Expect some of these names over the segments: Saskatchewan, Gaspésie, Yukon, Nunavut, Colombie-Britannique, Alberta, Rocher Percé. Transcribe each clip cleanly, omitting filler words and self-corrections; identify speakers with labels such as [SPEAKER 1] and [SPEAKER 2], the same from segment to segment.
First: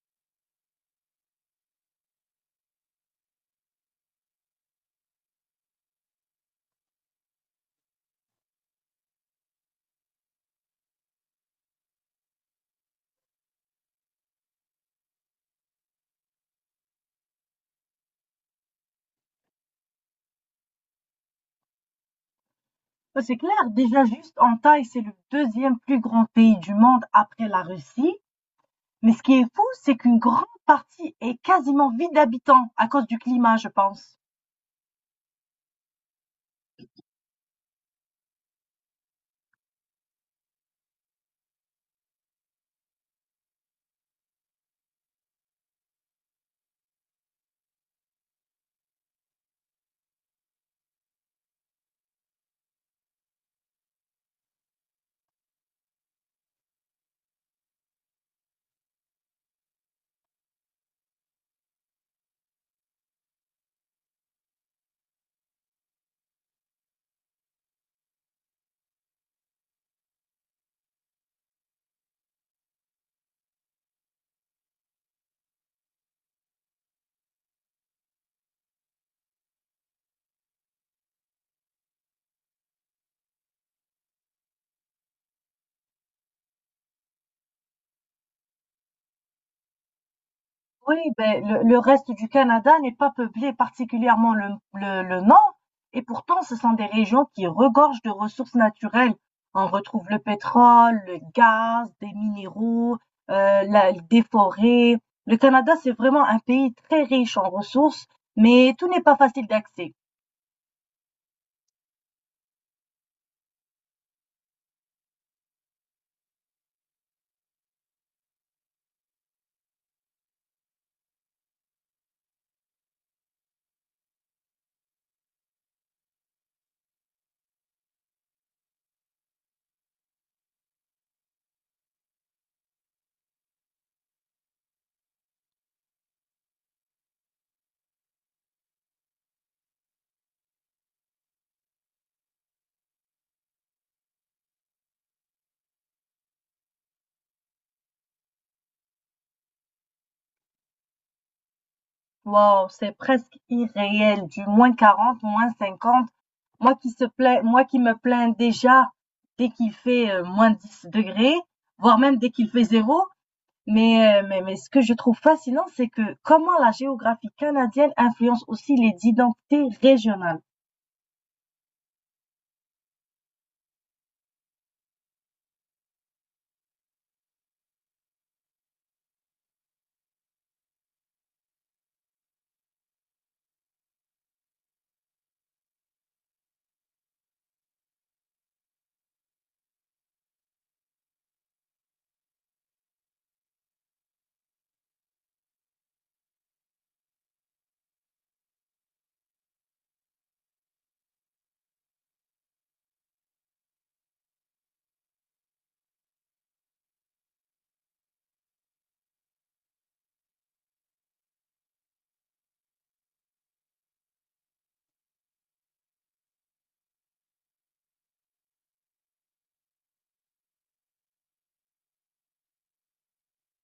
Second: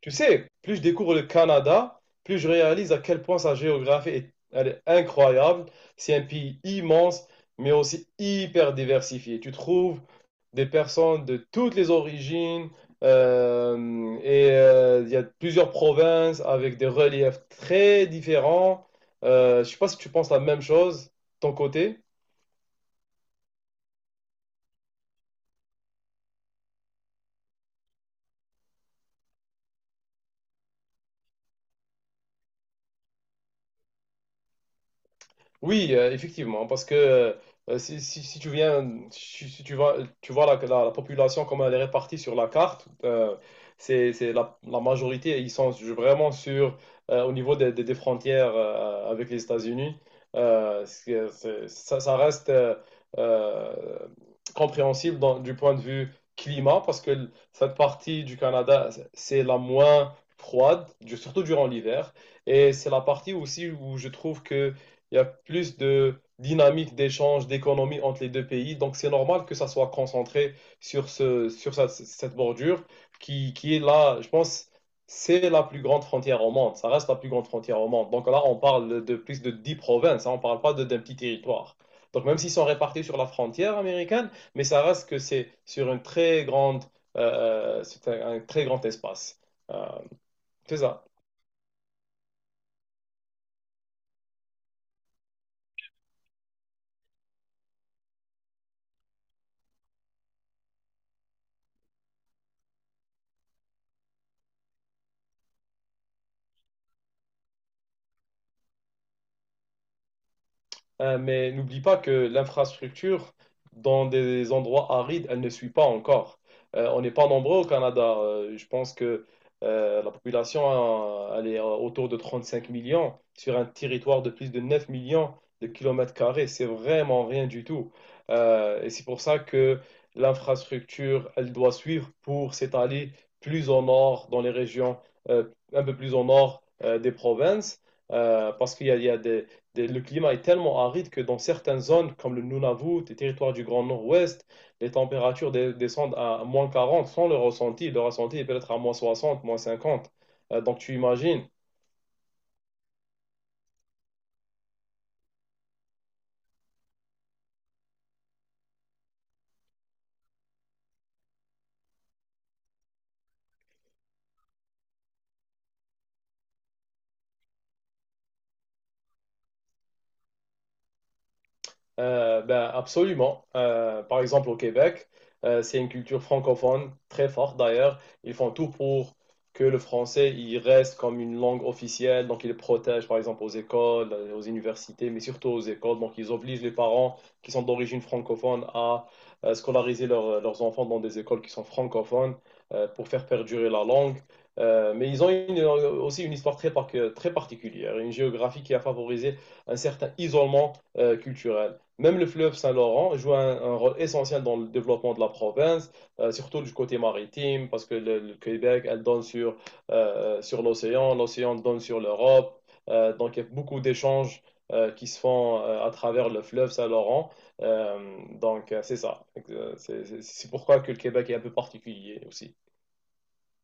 [SPEAKER 1] Tu sais, plus je découvre le Canada, plus je réalise à quel point sa géographie elle est incroyable. C'est un pays immense, mais aussi hyper diversifié. Tu trouves des personnes de toutes les origines euh, et il y a plusieurs provinces avec des reliefs très différents. Je sais pas si tu penses la même chose, ton côté.
[SPEAKER 2] C'est clair, déjà juste en taille, c'est le deuxième plus grand pays du monde après la Russie. Mais ce qui est fou, c'est qu'une grande partie est quasiment vide d'habitants à cause du climat, je pense.
[SPEAKER 1] Oui, effectivement, parce que si tu viens, si tu vois, tu vois la population, comment elle est répartie sur la carte, c'est la majorité, ils sont vraiment sur au niveau des frontières avec les États-Unis. Ça reste euh, compréhensible dans- du point de vue climat, parce que cette partie du Canada, c'est la moins froide, du- surtout durant l'hiver. Et c'est la partie aussi où je trouve que il y a plus de dynamique d'échange, d'économie entre les deux pays. Donc, c'est normal que ça soit concentré sur cette bordure qui est là, je pense, c'est la plus grande frontière au monde. Ça reste la plus grande frontière au monde. Donc là, on parle de plus de 10 provinces, hein, on ne parle pas de- d'un petit territoire. Donc, même s'ils sont répartis sur la frontière américaine, mais ça reste que c'est sur une très grande, c'est un très grand espace. Euh, c'est
[SPEAKER 2] Oui,
[SPEAKER 1] ça.
[SPEAKER 2] ben, le reste du Canada n'est pas peuplé, particulièrement le nord, et pourtant ce sont des régions qui regorgent de ressources naturelles. On retrouve le pétrole, le gaz, des minéraux, des forêts. Le Canada, c'est vraiment un pays très riche en ressources, mais tout n'est pas facile d'accès.
[SPEAKER 1] Mais n'oublie pas que l'infrastructure dans des endroits arides, elle ne suit pas encore. On n'est pas nombreux au Canada. Je pense que la population, elle est autour de 35 millions sur un territoire de plus de 9 millions de kilomètres carrés. C'est vraiment rien du tout. Et c'est pour ça que l'infrastructure, elle doit suivre pour s'étaler plus au nord, dans les régions euh, un peu plus au nord des provinces, parce qu'il y a le climat est tellement aride que dans certaines zones, comme le Nunavut, les territoires du Grand Nord-Ouest, les températures dé- descendent à -40 sans le ressenti. Le ressenti est peut-être à -60, -50. Donc tu imagines.
[SPEAKER 2] Wow, c'est presque irréel, du moins 40, moins 50. Moi qui se plains, moi qui me plains déjà dès qu'il fait moins 10 degrés, voire même dès qu'il fait zéro. Mais, ce que je trouve fascinant, c'est que comment la géographie canadienne influence aussi les identités régionales.
[SPEAKER 1] Ben, absolument. Par exemple, au Québec, c'est une culture francophone très forte d'ailleurs. Ils font tout pour que le français il reste comme une langue officielle. Donc, ils le protègent par exemple aux écoles, aux universités, mais surtout aux écoles. Donc, ils obligent les parents qui sont d'origine francophone à scolariser leurs enfants dans des écoles qui sont francophones pour faire perdurer la langue. Mais ils ont une- aussi une histoire très particulière, une géographie qui a favorisé un certain isolement culturel. Même le fleuve Saint-Laurent joue un rôle essentiel dans le développement de la province, surtout du côté maritime, parce que le Québec, elle donne sur, sur l'océan, l'océan donne sur l'Europe. Donc, il y a beaucoup d'échanges qui se font à travers le fleuve Saint-Laurent. Euh, c'est ça. Euh, c'est pourquoi que le Québec est un peu particulier aussi.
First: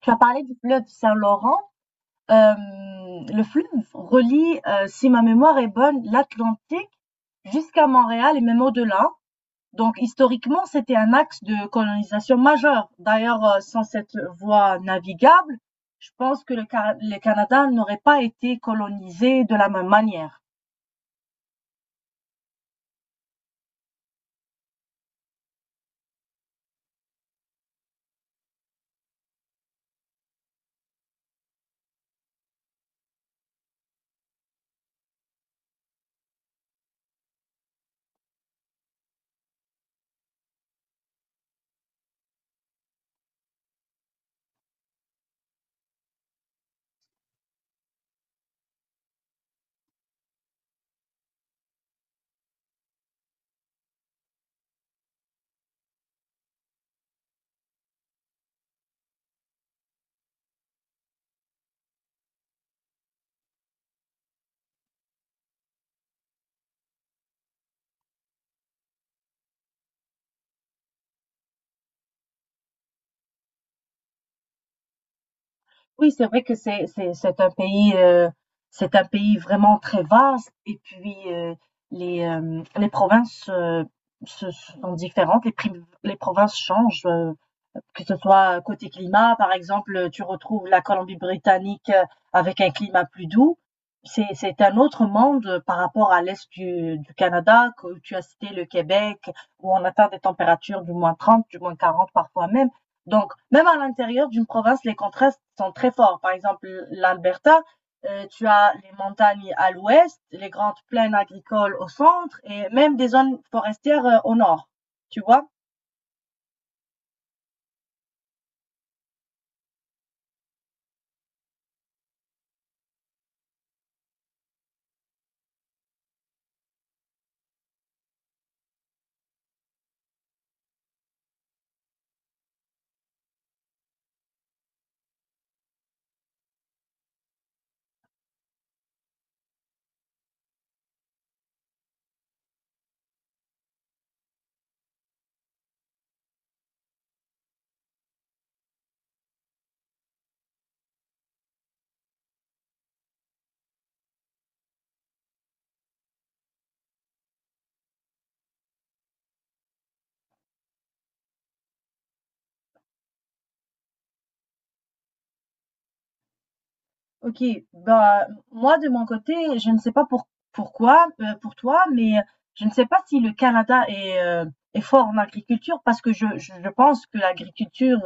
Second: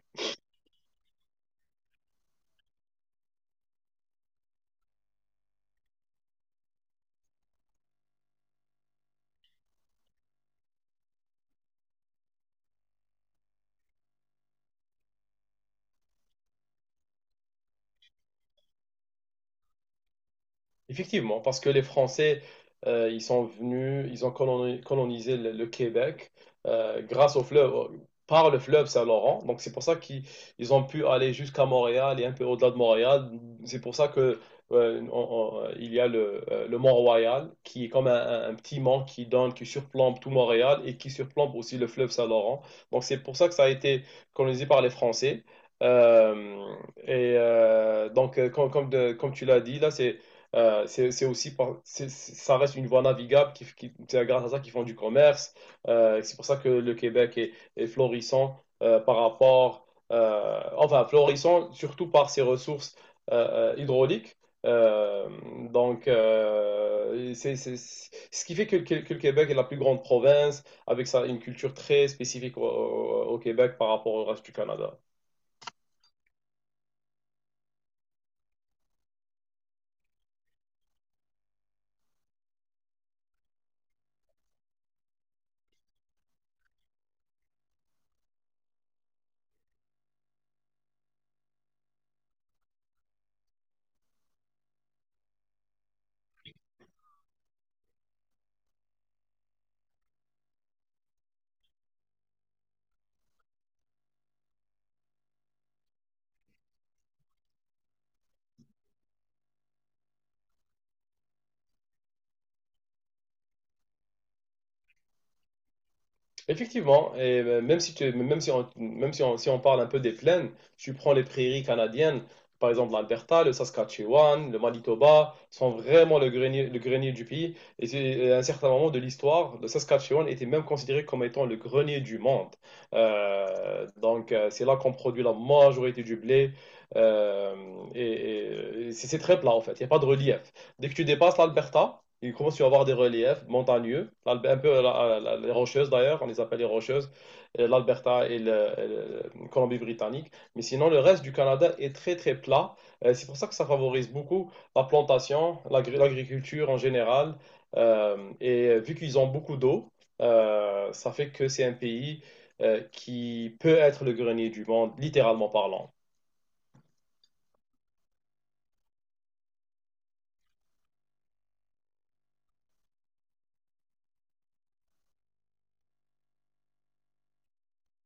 [SPEAKER 2] Tu as parlé du fleuve Saint-Laurent. Euh, le fleuve relie, si ma mémoire est bonne, l'Atlantique jusqu'à Montréal et même au-delà. Donc historiquement, c'était un axe de colonisation majeur. D'ailleurs, sans cette voie navigable, je pense que le Canada n'aurait pas été colonisé de la même manière.
[SPEAKER 1] Effectivement, parce que les Français, ils sont venus, ils ont coloni- colonisé le Québec grâce au fleuve, au- par le fleuve Saint-Laurent. Donc c'est pour ça qu'ils ils ont pu aller jusqu'à Montréal et un peu au-delà de Montréal. C'est pour ça que il y a le Mont-Royal qui est comme un petit mont qui donne, qui surplombe tout Montréal et qui surplombe aussi le fleuve Saint-Laurent. Donc c'est pour ça que ça a été colonisé par les Français. Euh, Comme tu l'as dit là, c'est c'est aussi, ça reste une voie navigable c'est grâce à ça qu'ils font du commerce. C'est pour ça que le Québec est florissant euh, par rapport, enfin florissant surtout par ses ressources hydrauliques. Euh, Ce qui fait que le Québec est la plus grande province avec sa, une culture très spécifique au Québec par rapport au reste du Canada.
[SPEAKER 2] Oui, c'est vrai que c'est un pays c'est un pays vraiment très vaste et puis les provinces sont différentes, les provinces changent que ce soit côté climat, par exemple, tu retrouves la Colombie-Britannique avec un climat plus doux. C'est un autre monde par rapport à l'est du Canada, que tu as cité le Québec, où on atteint des températures du moins 30, du moins 40 parfois même. Donc, même à l'intérieur d'une province, les contrastes sont très forts. Par exemple, l'Alberta, tu as les montagnes à l'ouest, les grandes plaines agricoles au centre et même des zones forestières au nord. Tu vois?
[SPEAKER 1] Effectivement, et même si tu, même si on, si on parle un peu des plaines, tu prends les prairies canadiennes, par exemple l'Alberta, le Saskatchewan, le Manitoba, sont vraiment le grenier du pays. À un certain moment de l'histoire, le Saskatchewan était même considéré comme étant le grenier du monde. C'est là qu'on produit la majorité du blé. Euh, et et c'est très plat en fait, il n'y a pas de relief. Dès que tu dépasses l'Alberta, il commence à y avoir des reliefs montagneux, un peu les rocheuses d'ailleurs, on les appelle les rocheuses, l'Alberta et le- Colombie-Britannique. Mais sinon, le reste du Canada est très plat. C'est pour ça que ça favorise beaucoup la plantation, l'agriculture en général. Et vu qu'ils ont beaucoup d'eau, ça fait que c'est un pays qui peut être le grenier du monde, littéralement parlant.
[SPEAKER 2] OK, bah, moi de mon côté, je ne sais pas pourquoi, pour toi, mais je ne sais pas si le Canada est fort en agriculture parce que je pense que l'agriculture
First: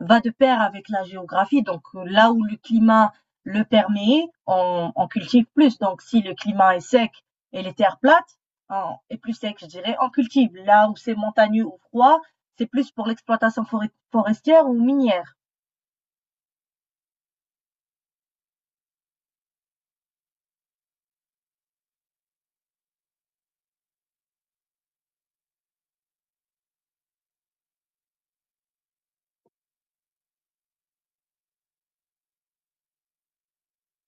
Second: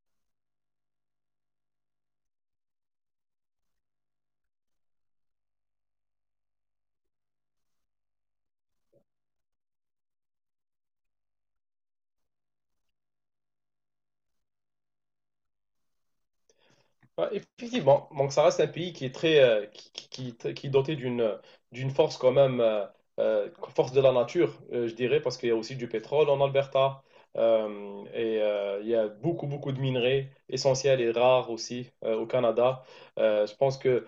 [SPEAKER 2] va de pair avec la géographie. Donc là où le climat le permet, on cultive plus. Donc si le climat est sec et les terres plates, on et plus sec, je dirais, on cultive. Là où c'est montagneux ou froid, c'est plus pour l'exploitation foré forestière ou minière.
[SPEAKER 1] Ouais, effectivement, donc ça reste un pays qui est très, qui est doté d'une d'une force quand même, euh, force de la nature, je dirais, parce qu'il y a aussi du pétrole en Alberta. Il y a beaucoup de minerais essentiels et rares aussi au Canada. Je pense que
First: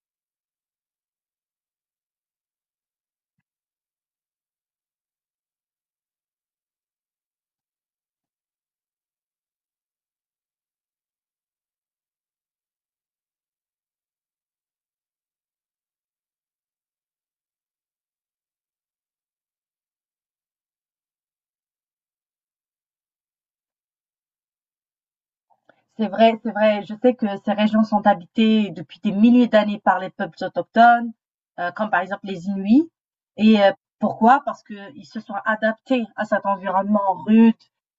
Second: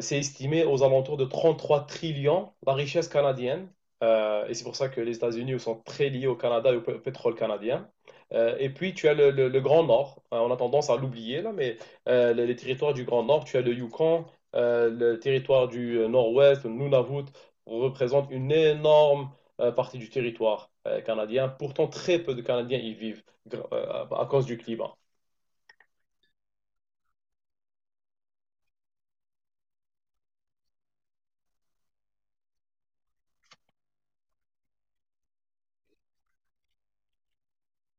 [SPEAKER 1] c'est estimé aux alentours de 33 trillions la richesse canadienne. Et c'est pour ça que les États-Unis sont très liés au Canada et au pétrole canadien. Et puis, tu as le Grand Nord. On a tendance à l'oublier, là, mais les territoires du Grand Nord, tu as le Yukon, le territoire du Nord-Ouest, le Nunavut, représente une énorme partie du territoire canadien. Pourtant, très peu de Canadiens y vivent euh, à cause du climat.
[SPEAKER 2] C'est vrai, c'est vrai. Je sais que ces régions sont habitées depuis des milliers d'années par les peuples autochtones, comme par exemple les Inuits. Et pourquoi? Parce qu'ils se sont adaptés à cet environnement rude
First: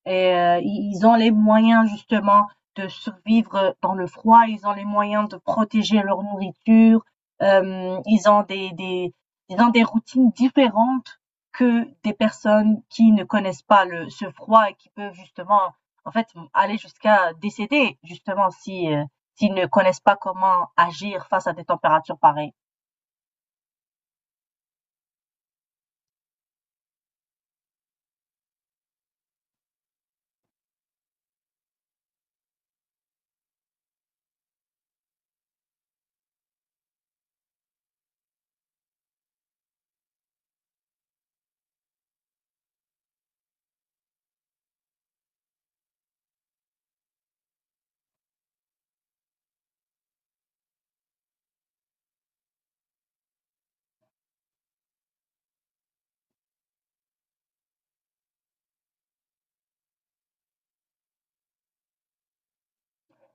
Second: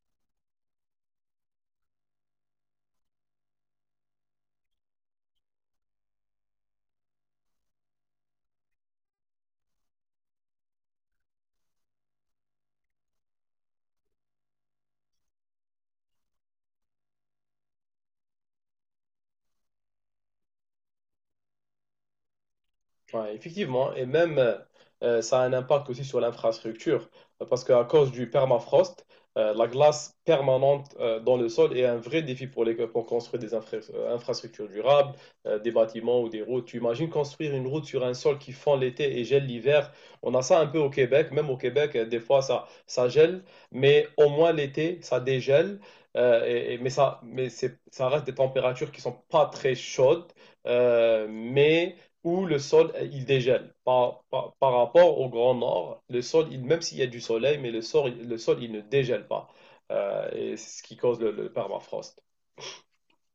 [SPEAKER 2] et ils ont les moyens justement de survivre dans le froid, ils ont les moyens de protéger leur nourriture, ils ont des routines différentes que des personnes qui ne connaissent pas ce froid et qui peuvent justement en fait, aller jusqu'à décéder, justement, si, s'ils ne connaissent pas comment agir face à des températures pareilles.
[SPEAKER 1] Ouais, effectivement, et même ça a un impact aussi sur l'infrastructure, parce qu'à cause du permafrost, la glace permanente dans le sol est un vrai défi pour construire des infrastructures durables, des bâtiments ou des routes. Tu imagines construire une route sur un sol qui fond l'été et gèle l'hiver. On a ça un peu au Québec, même au Québec, des fois ça gèle, mais au moins l'été, ça dégèle, ça reste des températures qui sont pas très chaudes, mais où le sol, il dégèle. Par rapport au Grand Nord, même s'il y a du soleil, mais le sol il ne dégèle pas. Et c'est ce qui cause le permafrost.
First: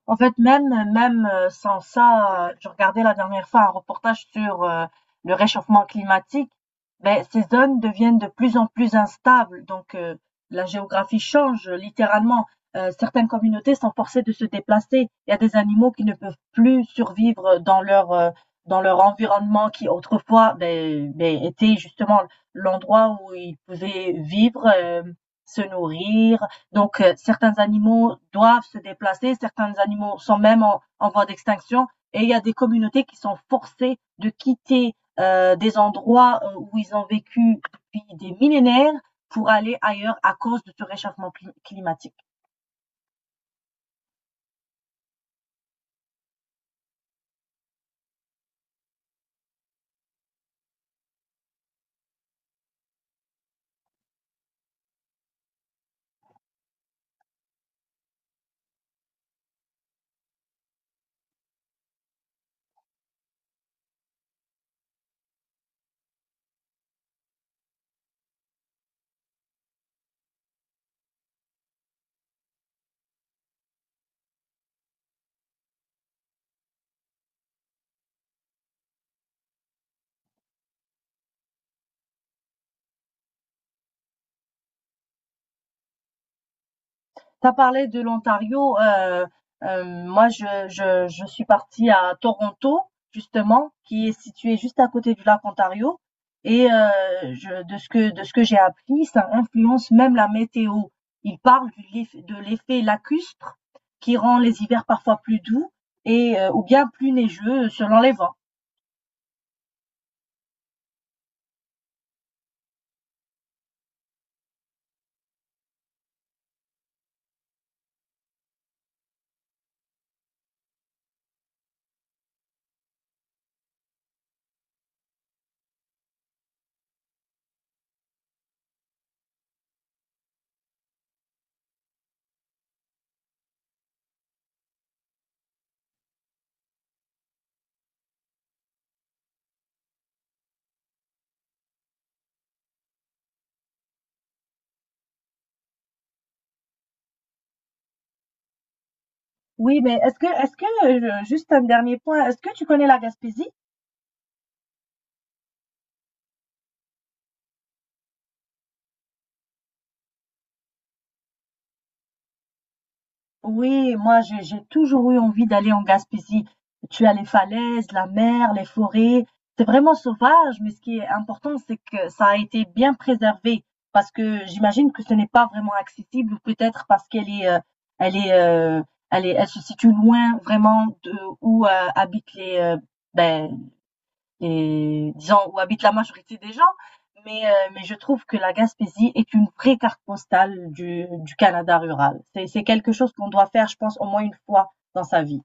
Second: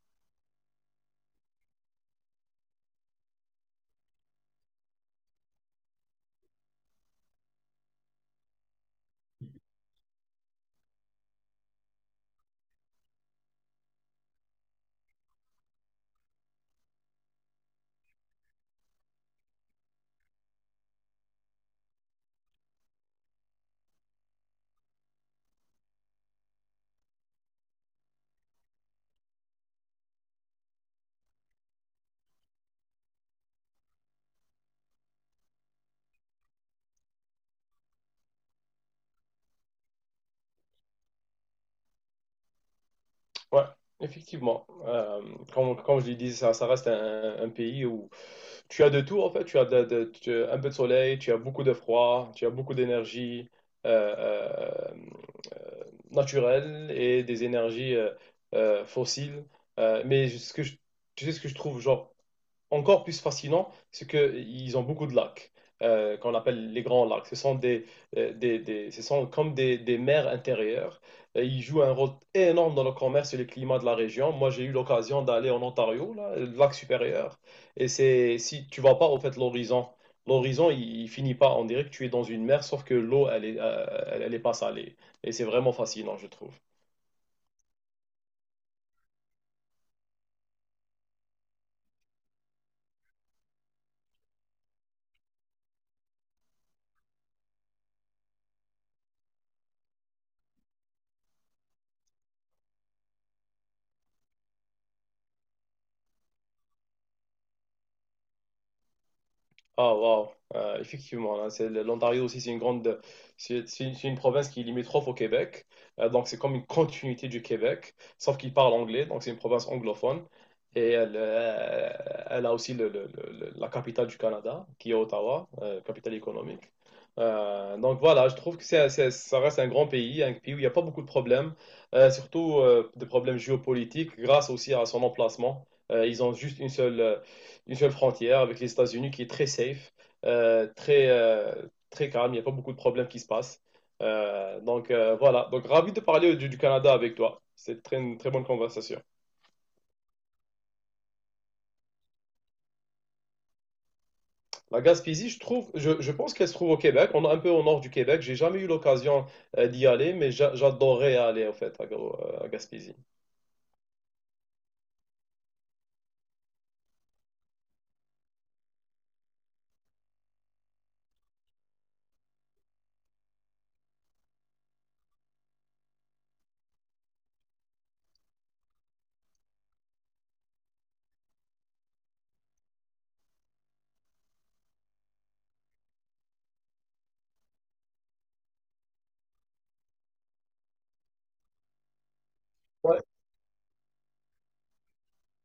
[SPEAKER 2] En fait, même, sans ça, je regardais la dernière fois un reportage sur, le réchauffement climatique. Beh, ces zones deviennent de plus en plus instables, donc la géographie change, littéralement. Certaines communautés sont forcées de se déplacer. Il y a des animaux qui ne peuvent plus survivre, dans leur environnement qui autrefois, beh, était justement l'endroit où ils pouvaient vivre, se nourrir donc, certains animaux doivent se déplacer, certains animaux sont même en voie d'extinction, et il y a des communautés qui sont forcées de quitter des endroits où ils ont vécu depuis des millénaires pour aller ailleurs à cause de ce réchauffement climatique.
[SPEAKER 1] Ouais, effectivement. Comme je l'ai dit, ça reste un pays où tu as de tout, en fait. Tu as tu as un peu de soleil, tu as beaucoup de froid, tu as beaucoup d'énergie euh, euh, euh, naturelle et des énergies fossiles. Euh, mais ce que je, Tu sais ce que je trouve, genre, encore plus fascinant, c'est qu'ils ont beaucoup de lacs, qu'on appelle les grands lacs. Ce sont, ce sont comme des mers intérieures. Et ils jouent un rôle énorme dans le commerce et le climat de la région. Moi, j'ai eu l'occasion d'aller en Ontario, là, le lac supérieur. Et c'est si tu ne vois pas, au fait, l'horizon. Il finit pas. On dirait que tu es dans une mer, sauf que l'eau, elle est pas salée. Et c'est vraiment fascinant, je trouve.
[SPEAKER 2] T'as parlé de l'Ontario. Moi, je suis partie à Toronto, justement, qui est situé juste à côté du lac Ontario. Et je, de ce que j'ai appris, ça influence même la météo. Il parle de l'effet lacustre qui rend les hivers parfois plus doux et ou bien plus neigeux selon les vents.
[SPEAKER 1] Ah, waouh, effectivement, hein, l'Ontario aussi, c'est une grande, c'est une province qui est limitrophe au Québec. Donc c'est comme une continuité du Québec, sauf qu'il parle anglais, donc c'est une province anglophone, et elle a aussi la capitale du Canada, qui est Ottawa, capitale économique. Donc voilà, je trouve que ça reste un grand pays, un pays où il n'y a pas beaucoup de problèmes, surtout des problèmes géopolitiques, grâce aussi à son emplacement. Ils ont juste une seule frontière avec les États-Unis qui est très safe, euh, très, euh, très calme. Il n'y a pas beaucoup de problèmes qui se passent. Voilà, donc ravi de parler du Canada avec toi. C'est une très bonne conversation.
[SPEAKER 2] Oui, mais est-ce que, juste un dernier point, est-ce que tu connais la Gaspésie?
[SPEAKER 1] La Gaspésie, je pense qu'elle se trouve au Québec, on est un peu au nord du Québec. J'ai jamais eu l'occasion d'y aller, mais j'adorerais aller en fait à Gaspésie.
[SPEAKER 2] Oui, moi j'ai toujours eu envie d'aller en Gaspésie. Tu as les falaises, la mer, les forêts. C'est vraiment sauvage, mais ce qui est important, c'est que ça a été bien préservé. Parce que j'imagine que ce n'est pas vraiment accessible, ou peut-être parce qu'elle est, euh, elle se situe loin vraiment de où habitent les, ben, et disons où habite la majorité des gens. Mais, je trouve que la Gaspésie est une vraie carte postale du Canada rural. C'est quelque
[SPEAKER 1] Ouais,
[SPEAKER 2] chose qu'on doit faire, je pense, au moins une fois dans sa vie.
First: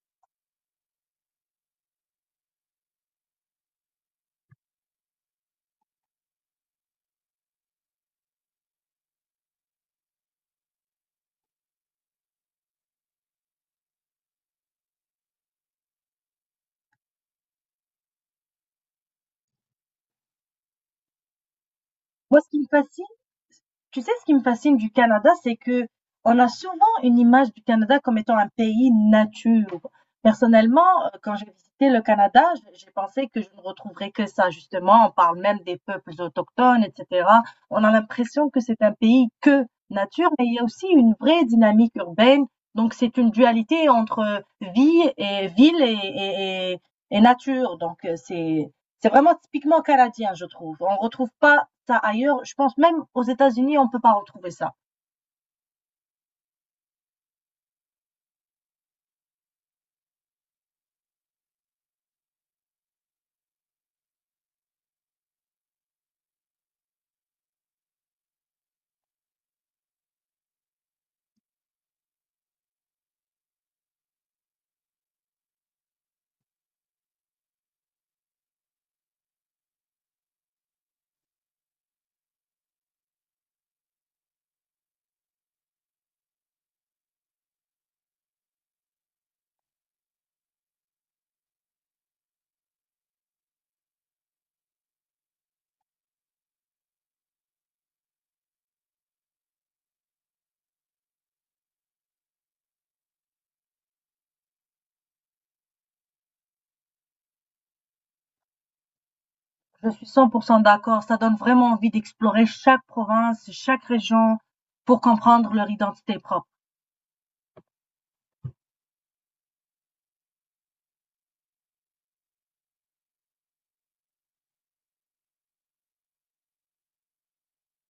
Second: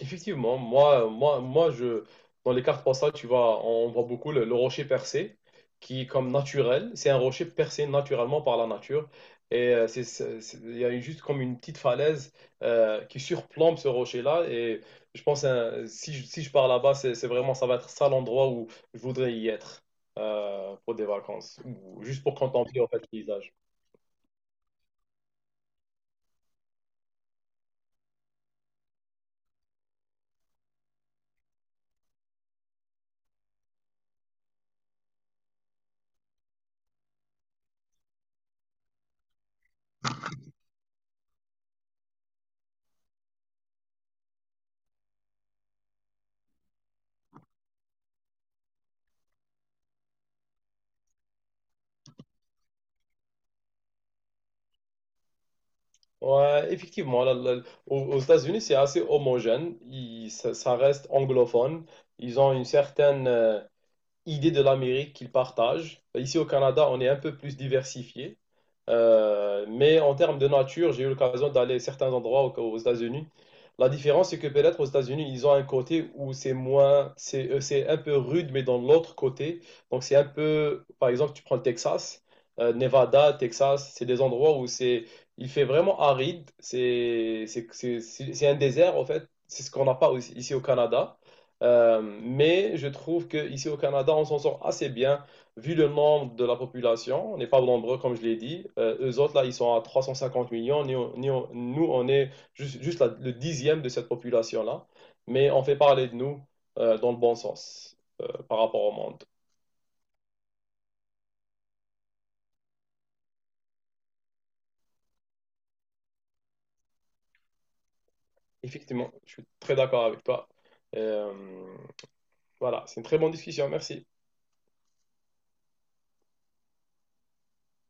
[SPEAKER 1] effectivement, dans les cartes postales, tu vois, on voit beaucoup le rocher percé, qui est comme naturel. C'est un rocher percé naturellement par la nature. Et il y a juste comme une petite falaise qui surplombe ce rocher-là. Et je pense, hein, si je pars là-bas, c'est vraiment, ça va être ça l'endroit où je voudrais y être pour des vacances, ou juste pour
[SPEAKER 2] Moi, ce qui me
[SPEAKER 1] contempler en fait
[SPEAKER 2] fascine,
[SPEAKER 1] le paysage.
[SPEAKER 2] Tu sais, ce qui me fascine du Canada, c'est que on a souvent une image du Canada comme étant un pays nature. Personnellement, quand j'ai visité le Canada, j'ai pensé que je ne retrouverais que ça, justement. On parle même des peuples autochtones, etc. On a l'impression que c'est un pays que nature, mais il y a aussi une vraie dynamique urbaine. Donc, c'est une dualité entre vie et ville et nature. Donc, c'est vraiment typiquement canadien, je trouve. On ne retrouve pas ça ailleurs. Je pense même aux États-Unis, on ne peut pas retrouver ça.
[SPEAKER 1] Ouais, effectivement, aux États-Unis, c'est assez homogène. Ça reste anglophone. Ils ont une certaine, idée de l'Amérique qu'ils partagent. Ici au Canada, on est un peu plus diversifié. Mais en termes de nature, j'ai eu l'occasion d'aller à certains endroits aux États-Unis. La différence, c'est que peut-être aux États-Unis, ils ont un côté où c'est un peu rude, mais dans l'autre côté. Donc c'est un peu, par exemple, tu prends le Texas, Nevada, Texas, c'est des endroits où il fait vraiment aride. C'est un désert, en fait. C'est ce qu'on n'a pas aussi- ici au Canada. Mais je trouve qu'ici au Canada, on s'en sort assez bien vu le nombre de la population. On n'est pas nombreux, comme je l'ai dit. Eux autres, là, ils sont à 350 millions. Nous, on est juste le dixième de cette population-là. Mais on fait parler de nous dans le bon sens par rapport au monde.
[SPEAKER 2] Je suis 100% d'accord. Ça donne vraiment envie d'explorer chaque province, chaque région pour comprendre leur identité propre.
[SPEAKER 1] Effectivement, je suis très d'accord avec toi. Euh, voilà, c'est une très bonne discussion. Merci.